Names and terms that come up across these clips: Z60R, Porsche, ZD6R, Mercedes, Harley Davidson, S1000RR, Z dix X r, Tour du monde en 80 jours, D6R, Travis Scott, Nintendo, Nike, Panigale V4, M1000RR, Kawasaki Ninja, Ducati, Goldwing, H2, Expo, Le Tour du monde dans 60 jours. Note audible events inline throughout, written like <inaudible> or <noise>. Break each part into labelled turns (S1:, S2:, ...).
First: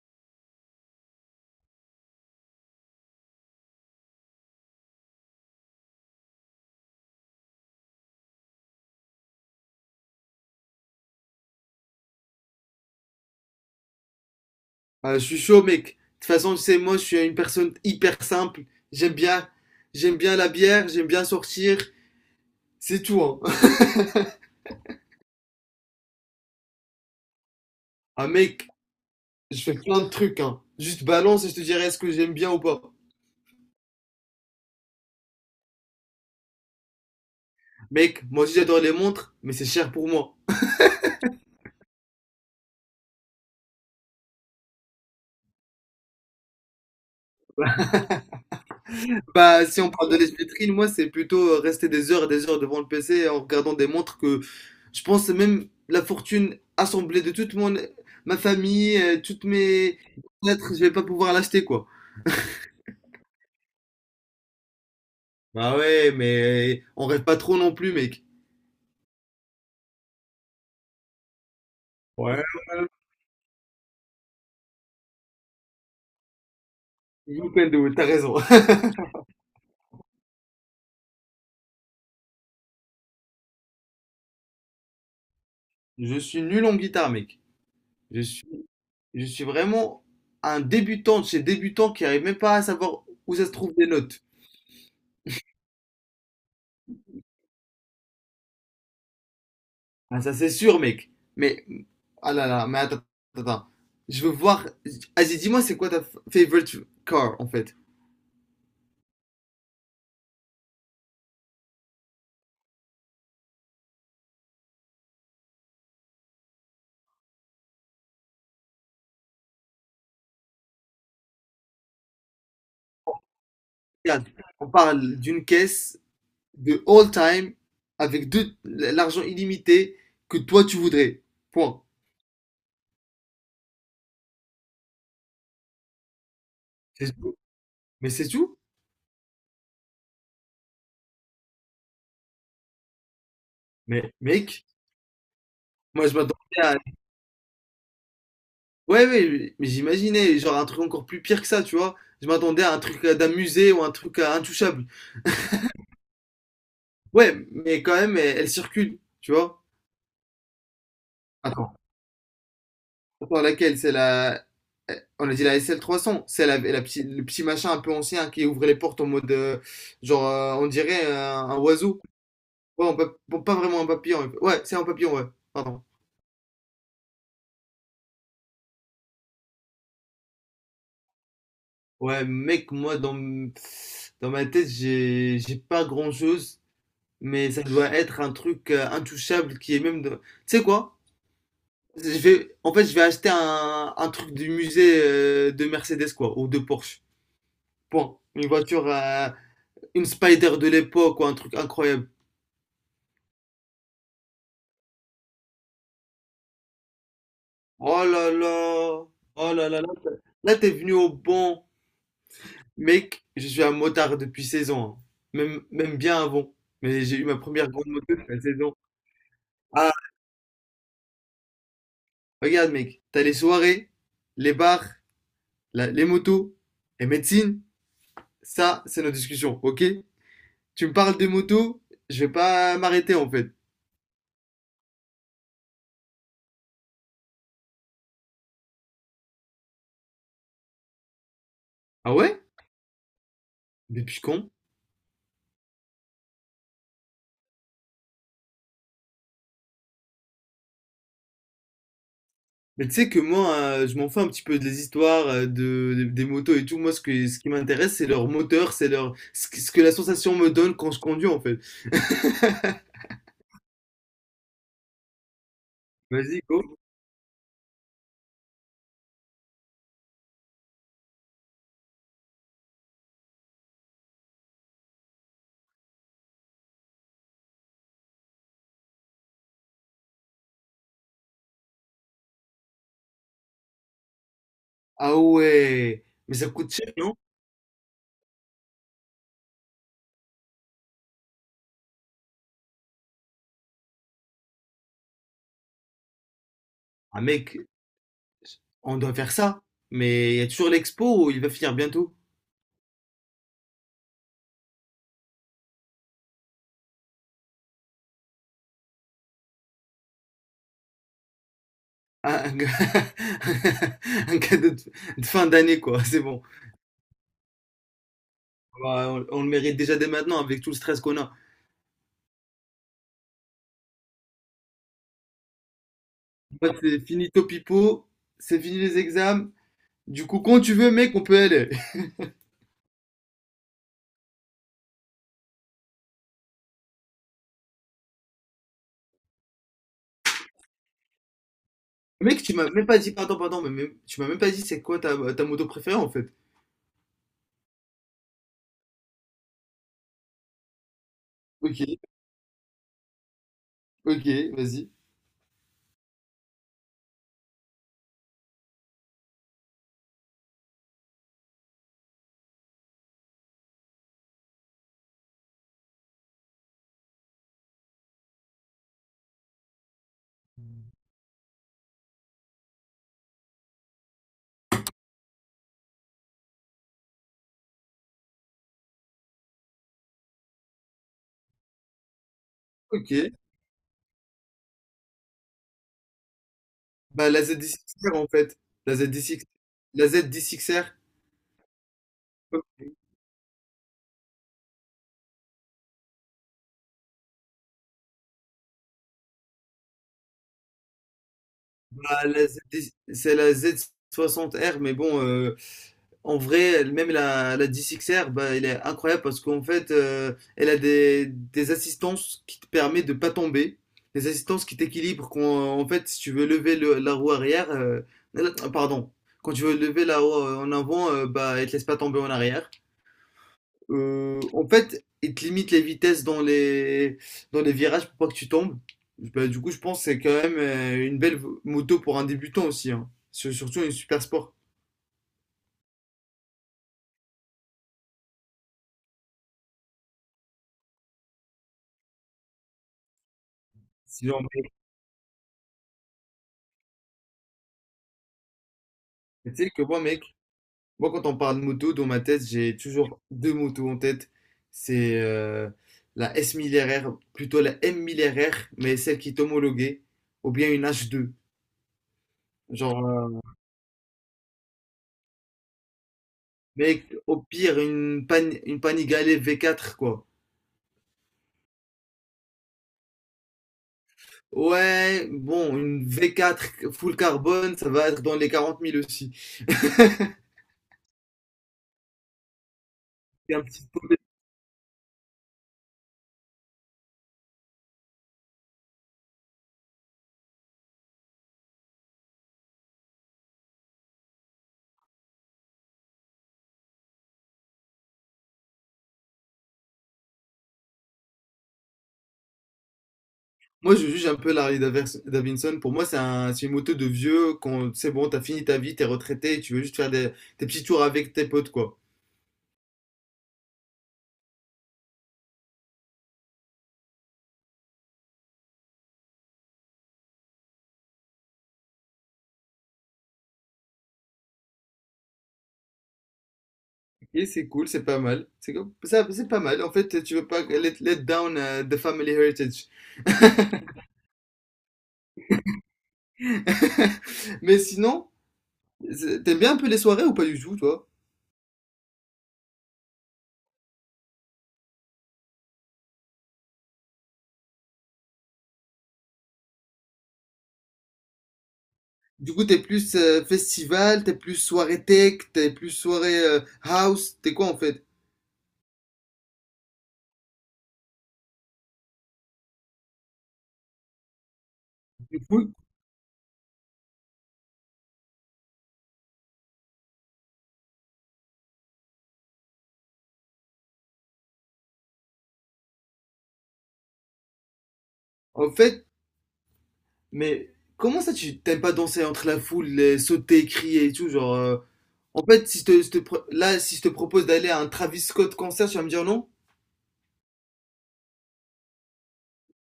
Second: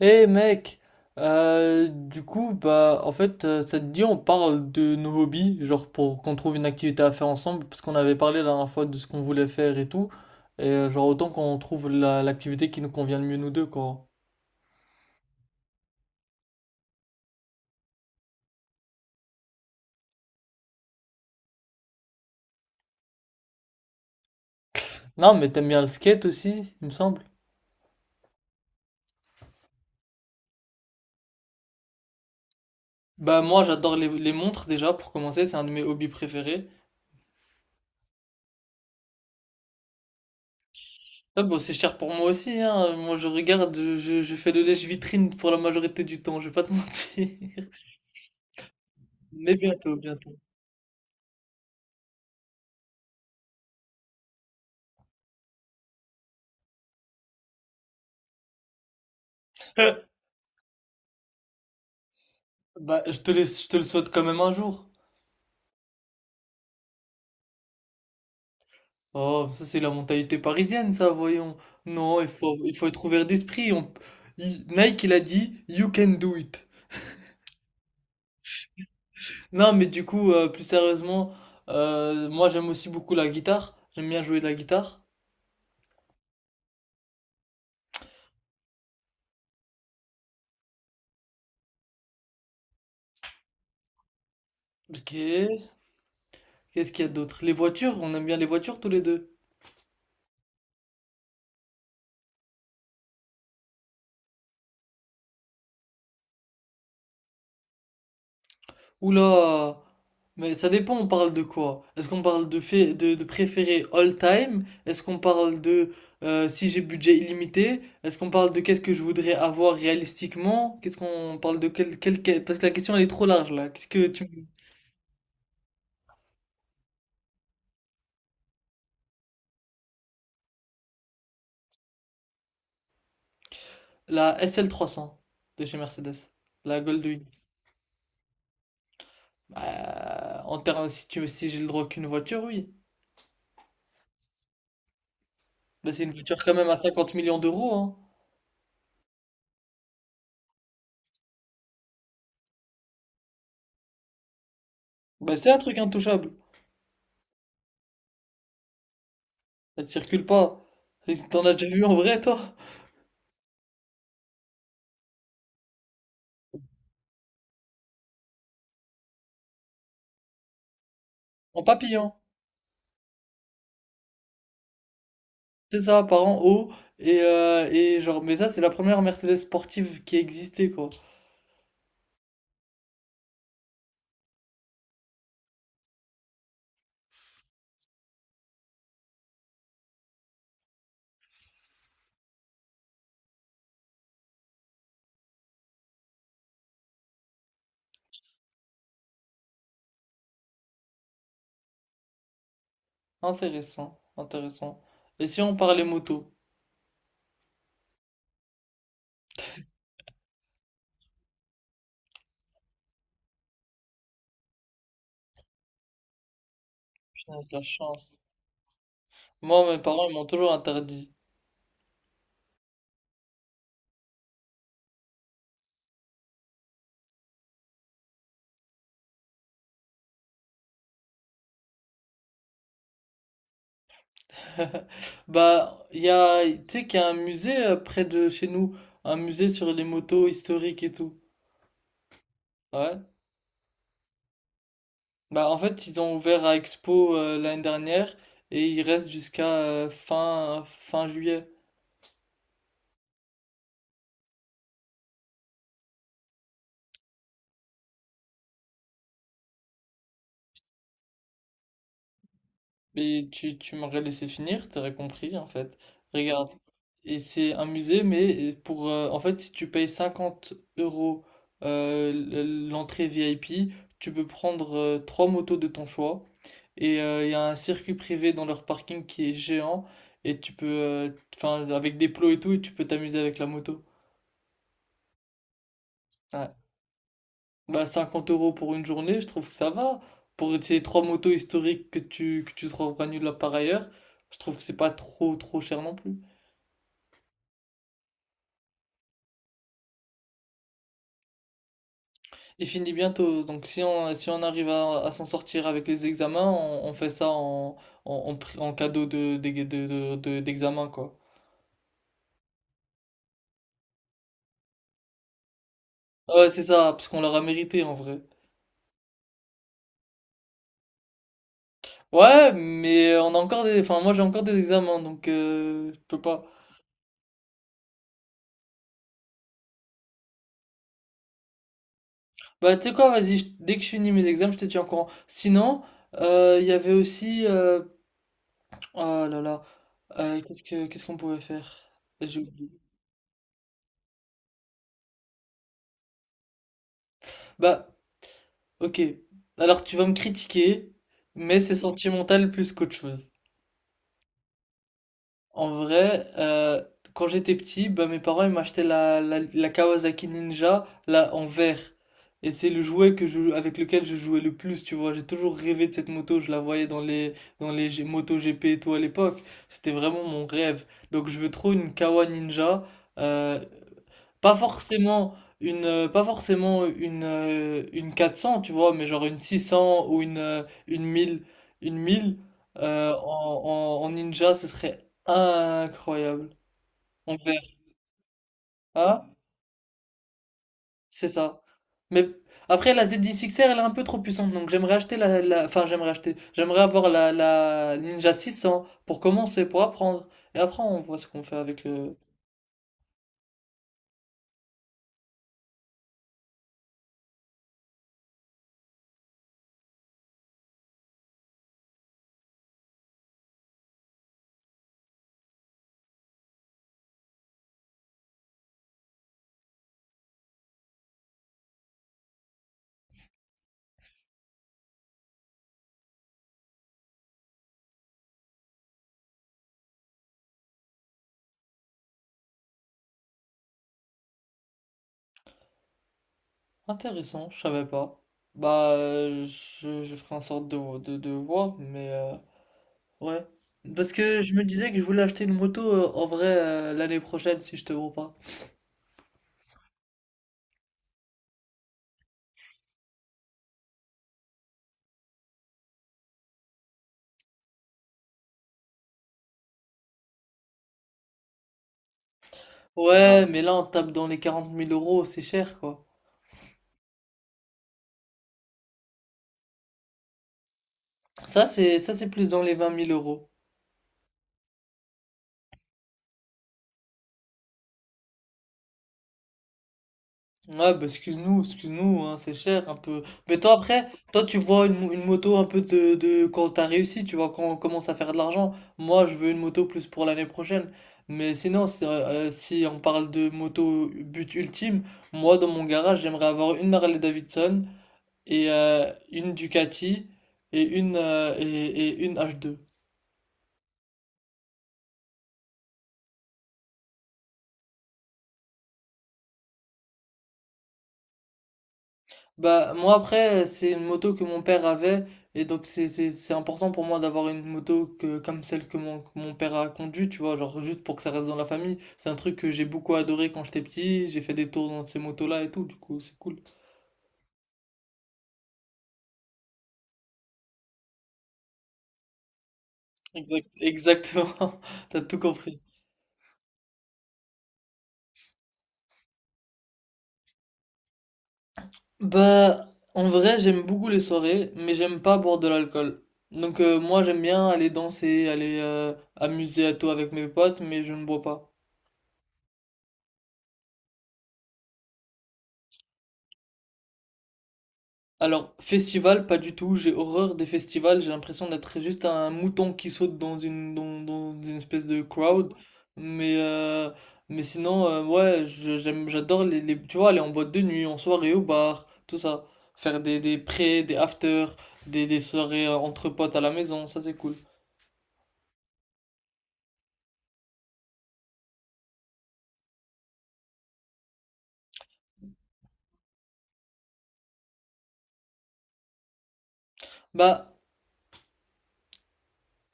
S1: Eh mec, du coup, bah, en fait, ça te dit, on parle de nos hobbies, genre pour qu'on trouve une activité à faire ensemble, parce qu'on avait parlé la dernière fois de ce qu'on voulait faire et tout, et genre autant qu'on trouve l'activité qui nous convient le mieux nous deux, quoi.
S2: Ah, je suis chaud, mec. De toute façon, tu sais, moi, je suis une personne hyper simple. J'aime bien, j'aime bien la bière, j'aime bien sortir. C'est tout, hein. <laughs>
S1: Non, mais t'aimes bien le skate aussi, il me semble.
S2: Ah, mec, je fais plein de trucs, hein. Juste balance et je te dirai est-ce que j'aime bien ou pas.
S1: Bah moi, j'adore les montres déjà, pour commencer, c'est un de mes hobbies préférés.
S2: Mec, moi aussi, j'adore les montres, mais c'est cher pour moi.
S1: Là, bon, c'est cher pour moi aussi, hein. Moi, je regarde, je fais le lèche-vitrine pour la majorité du temps, je vais pas te <laughs> mentir. Mais
S2: Bah, si on
S1: bientôt,
S2: parle de
S1: bientôt.
S2: l'espiétrine, moi, c'est plutôt rester des heures et des heures devant le PC en regardant des montres que je pense même la fortune assemblée de toute ma famille, toutes mes
S1: <laughs>
S2: lettres, je vais pas pouvoir l'acheter, quoi.
S1: Bah, je te laisse, je te le souhaite quand même un jour.
S2: Bah ouais, mais on rêve pas trop non plus, mec.
S1: Oh, ça c'est la mentalité parisienne, ça, voyons. Non,
S2: Ouais,
S1: il faut
S2: ouais,
S1: être ouvert d'esprit. Nike, il a dit, You can do it.
S2: Nintendo, t'as raison. <laughs>
S1: Non, mais du coup, plus sérieusement, moi j'aime aussi beaucoup la guitare. J'aime bien jouer de la guitare.
S2: Je suis nul en guitare, mec. Je suis, je suis vraiment un débutant de chez débutant qui arrive même pas à savoir où ça se trouve des notes.
S1: Ok. Qu'est-ce qu'il y a d'autre? Les voitures, on aime bien les voitures tous les deux.
S2: Ah, ça c'est sûr, mec. Mais, ah là là, mais attends, attends, attends. Je veux voir. Vas-y, dis-moi, c'est quoi ta favorite car, en fait?
S1: Oula! Mais ça dépend, on parle de quoi? Est-ce qu'on parle fait, de préféré all time? Est-ce qu'on parle de si j'ai budget illimité? Est-ce qu'on parle de qu'est-ce que je voudrais avoir réalistiquement? Qu'est-ce qu'on parle de Parce que la question elle est trop large là. Qu'est-ce que tu...
S2: Regarde, on parle d'une caisse de all time avec de l'argent illimité que toi tu voudrais. Point.
S1: La sl cents de chez Mercedes. La
S2: C'est
S1: Goldwing.
S2: tout. Mais c'est tout?
S1: Bah, en termes, si j'ai le droit qu'une voiture, oui.
S2: Mais mec,
S1: Bah, c'est
S2: moi
S1: une
S2: je
S1: voiture quand
S2: m'attendais
S1: même
S2: à.
S1: à 50 millions d'euros, hein.
S2: Ouais, ouais, mais j'imaginais, genre un truc encore plus pire que ça, tu vois. Je m'attendais à un truc d'un musée ou un truc intouchable.
S1: Bah, c'est un truc intouchable.
S2: Ouais, mais quand même, elle circule, tu vois.
S1: Elle circule pas. T'en as déjà
S2: Attends,
S1: vu en vrai, toi?
S2: attends, laquelle? C'est la. eh, On a dit la sl cents. C'est le petit machin un peu ancien qui ouvrait les portes en mode. Genre, on dirait un
S1: En
S2: oiseau.
S1: papillon,
S2: Ouais, on peut, bon, pas vraiment un papillon. Ouais, c'est un papillon, ouais.
S1: c'est
S2: Pardon.
S1: ça, par en haut. Et genre, mais ça, c'est la première Mercedes sportive qui existait, quoi.
S2: Ouais, mec, moi, dans ma tête, j'ai pas grand-chose. Mais ça doit être un truc intouchable qui est même. Tu sais quoi? En fait, je vais acheter un truc du musée de Mercedes, quoi. Ou de Porsche. Point. Une voiture. Une Spider de l'époque ou un truc incroyable.
S1: Intéressant, intéressant. Et si on parlait moto?
S2: Oh là là! Oh là là là! Là, t'es venu au bon. Mec, je suis un motard depuis 16 ans, hein. Même, même bien avant. Mais j'ai eu ma
S1: Putain, de la
S2: première grande moto
S1: chance.
S2: à 16 ans.
S1: Moi, mes
S2: Ah,
S1: parents, ils m'ont toujours interdit.
S2: regarde, mec. T'as les soirées, les bars, les motos et médecine. Ça, c'est notre discussion, ok? Tu me parles des motos, je vais pas m'arrêter en fait.
S1: <laughs> Bah, il y a, tu sais qu'il y a un musée près de chez nous, un musée sur les motos historiques et tout.
S2: Ah ouais?
S1: Ouais.
S2: Depuis quand?
S1: Bah, en fait, ils ont ouvert à Expo l'année dernière et il reste jusqu'à fin juillet.
S2: Mais tu sais que moi, je m'en fous un petit peu des histoires des motos et tout. Moi, ce qui m'intéresse, c'est leur moteur, c'est leur, ce que la sensation me donne quand je conduis, en fait.
S1: Mais tu m'aurais laissé finir, t'aurais compris en fait.
S2: Vas-y,
S1: Regarde,
S2: go.
S1: et c'est un musée, mais pour en fait, si tu payes 50 € l'entrée VIP, tu peux prendre trois motos de ton choix. Et il y a un circuit privé dans leur parking qui est géant. Et tu peux, enfin, avec des plots et tout, et tu peux t'amuser avec la moto.
S2: Ah ouais. Mais ça
S1: Ouais.
S2: coûte cher, non?
S1: Bah, 50 € pour une journée, je trouve que ça va. Pour ces trois motos historiques que que tu trouveras nulle part ailleurs, je trouve que c'est pas trop cher non plus.
S2: Ah mec, on doit faire ça. Mais il y a toujours l'expo où il va finir bientôt.
S1: Il finit bientôt, donc si on arrive à s'en sortir avec les examens, on fait ça en cadeau d'examen, quoi.
S2: Ah, <laughs> un cadeau de fin d'année, quoi. <laughs> C'est bon.
S1: Ouais, c'est ça, parce qu'on l'aura mérité en vrai.
S2: Bah, on le mérite déjà dès maintenant avec tout le stress qu'on a.
S1: Ouais, mais on a encore des... Enfin, moi j'ai encore des examens, donc je peux pas.
S2: Moi, c'est fini Topipo, c'est fini les examens. Du coup, quand tu veux, mec, on peut aller.
S1: Bah, tu sais quoi, vas-y, dès que je finis mes examens, je te tiens au courant. Sinon, il y avait aussi... Oh là là, qu'est-ce qu'on pouvait faire? J'ai
S2: Mec, tu m'as
S1: oublié.
S2: même pas dit, pardon, pardon, mais tu m'as même pas dit c'est quoi ta moto préférée en fait.
S1: Bah, Ok, alors tu vas me critiquer, mais c'est
S2: Ok,
S1: sentimental plus qu'autre chose.
S2: ok, vas-y.
S1: En vrai, quand j'étais petit, bah, mes parents ils m'achetaient la Kawasaki Ninja là, en vert. Et c'est le jouet avec lequel je jouais le plus, tu vois. J'ai toujours rêvé de cette moto, je la voyais dans dans les motos GP et tout à l'époque. C'était vraiment mon rêve. Donc je veux trop une Kawa Ninja. Euh, pas forcément pas forcément une 400 tu vois? Mais genre une 600 ou une mille. Une 1000
S2: Ok.
S1: en en ninja, ce serait incroyable.
S2: Bah
S1: En
S2: la
S1: vert.
S2: ZD6R en fait. La
S1: Ah,
S2: ZD6, la ZD6R.
S1: c'est ça. Mais après la ZX10R elle est un peu trop puissante, donc j'aimerais acheter la la enfin j'aimerais acheter, j'aimerais avoir la la Ninja 600 pour commencer, pour apprendre et après on voit ce qu'on fait avec le.
S2: Bah, c'est la Z60R, mais bon, en vrai, même la D6R, bah, elle est incroyable parce qu'en fait, elle a des assistances qui te permettent de pas tomber, des assistances qui t'équilibrent quand, en fait, si tu veux lever la roue arrière, pardon, quand tu veux lever la roue en avant, bah, elle te laisse pas tomber en arrière. En fait, il te limite les vitesses dans les virages pour pas que tu tombes. Bah, du coup, je pense que c'est quand même une belle moto pour un débutant aussi, hein. Surtout une super sport.
S1: Intéressant, je savais pas. Bah, je ferai en sorte de voir, mais ouais. Parce que
S2: Sinon,
S1: je me disais que je voulais acheter une moto en vrai l'année prochaine si je te vois pas.
S2: mais tu sais que moi, mec, moi, quand on parle de moto, dans ma tête, j'ai toujours deux motos en tête. C'est la S1000RR, plutôt la M1000RR, mais celle qui est homologuée, ou bien une H2. Genre,
S1: Ouais, mais là on tape dans les quarante mille euros, c'est cher quoi.
S2: mec, au pire, une Panigale V4, quoi.
S1: Ça c'est plus dans les vingt mille euros.
S2: Ouais, bon, une V4 full carbone, ça va être dans les 40 000 aussi. <laughs> C'est
S1: Ouais, bah excuse-nous, excuse-nous, hein, c'est cher un peu. Mais
S2: un
S1: toi
S2: petit-
S1: après, toi tu vois une moto un peu de quand t'as réussi, tu vois, quand on commence à faire de l'argent. Moi, je veux une moto plus pour l'année prochaine. Mais sinon, c'est, si on parle de moto but ultime, moi dans mon garage, j'aimerais avoir une Harley Davidson et une Ducati et une H2.
S2: Moi, je juge un peu l'Harley Davidson. Pour moi, c'est une moto de vieux. Quand c'est bon, t'as fini ta vie, t'es retraité, et tu veux juste faire des petits tours avec tes potes, quoi.
S1: Bah, moi après, c'est une moto que mon père avait, et donc c'est important pour moi d'avoir comme celle que mon père a conduite, tu vois, genre juste pour que ça reste dans la famille. C'est un truc que j'ai beaucoup adoré quand j'étais petit, j'ai fait des tours dans ces motos-là et tout, du coup c'est cool.
S2: Et c'est cool, c'est pas mal. C'est ça, c'est pas mal. En fait, tu veux pas let down the family heritage.
S1: Exact, exactement, <laughs> t'as tout compris.
S2: <laughs> Mais sinon, t'aimes bien un peu les soirées ou pas du tout, toi?
S1: Bah, en vrai, j'aime beaucoup les soirées, mais j'aime pas boire de l'alcool. Donc moi j'aime bien aller danser, aller amuser à tout avec mes potes, mais je ne bois pas.
S2: Du coup, t'es plus festival, t'es plus soirée tech, t'es plus soirée house, t'es quoi en fait?
S1: Alors, festival, pas du tout. J'ai horreur des festivals. J'ai l'impression d'être juste un mouton qui saute dans dans une espèce de
S2: Du
S1: crowd.
S2: coup,
S1: Mais, euh, mais sinon, ouais, j'aime, j'adore tu vois, aller en boîte de nuit, en soirée au bar, tout ça. Faire des pré, des after, des soirées entre potes à la maison, ça c'est cool.
S2: en fait, mais comment ça tu t'aimes pas danser entre la foule, les sauter, crier et tout, genre en fait, si je te, je te pro- là, si je te propose d'aller à un Travis Scott concert, tu vas me dire non?
S1: Bah,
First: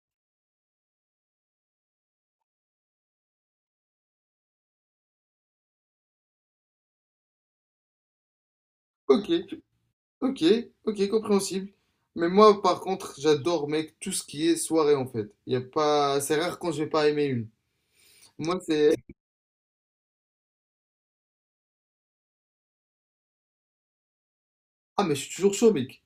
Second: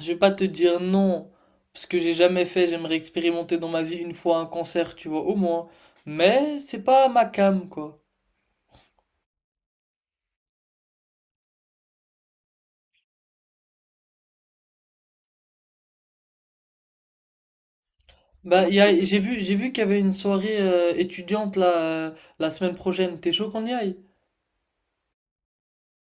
S1: je vais pas te dire non, parce que j'ai jamais fait. J'aimerais expérimenter dans ma vie une fois un concert, tu vois, au moins. Mais c'est pas ma cam, quoi.
S2: Ok, ok, ok, compréhensible. Mais moi, par contre, j'adore, mec, tout ce qui est soirée, en fait. Y a pas... C'est rare quand je vais pas aimer une. Moi,
S1: Bah,
S2: c'est.
S1: j'ai vu qu'il y avait une soirée étudiante la semaine prochaine. T'es chaud qu'on y aille?
S2: Ah, mais je suis toujours chaud, mec.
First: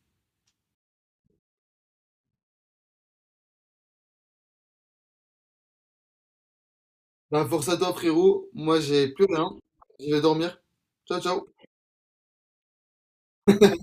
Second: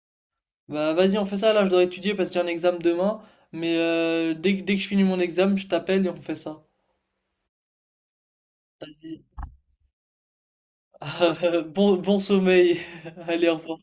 S1: Bah, vas-y, on fait ça. Là, je dois étudier parce que j'ai un examen demain. Mais dès que je finis mon examen, je t'appelle et on fait ça.
S2: Ben, force à toi, frérot. Moi, j'ai
S1: Vas-y.
S2: plus rien. Je vais dormir. Ciao, ciao.
S1: <laughs> Bon, bon sommeil. <laughs> Allez, au revoir.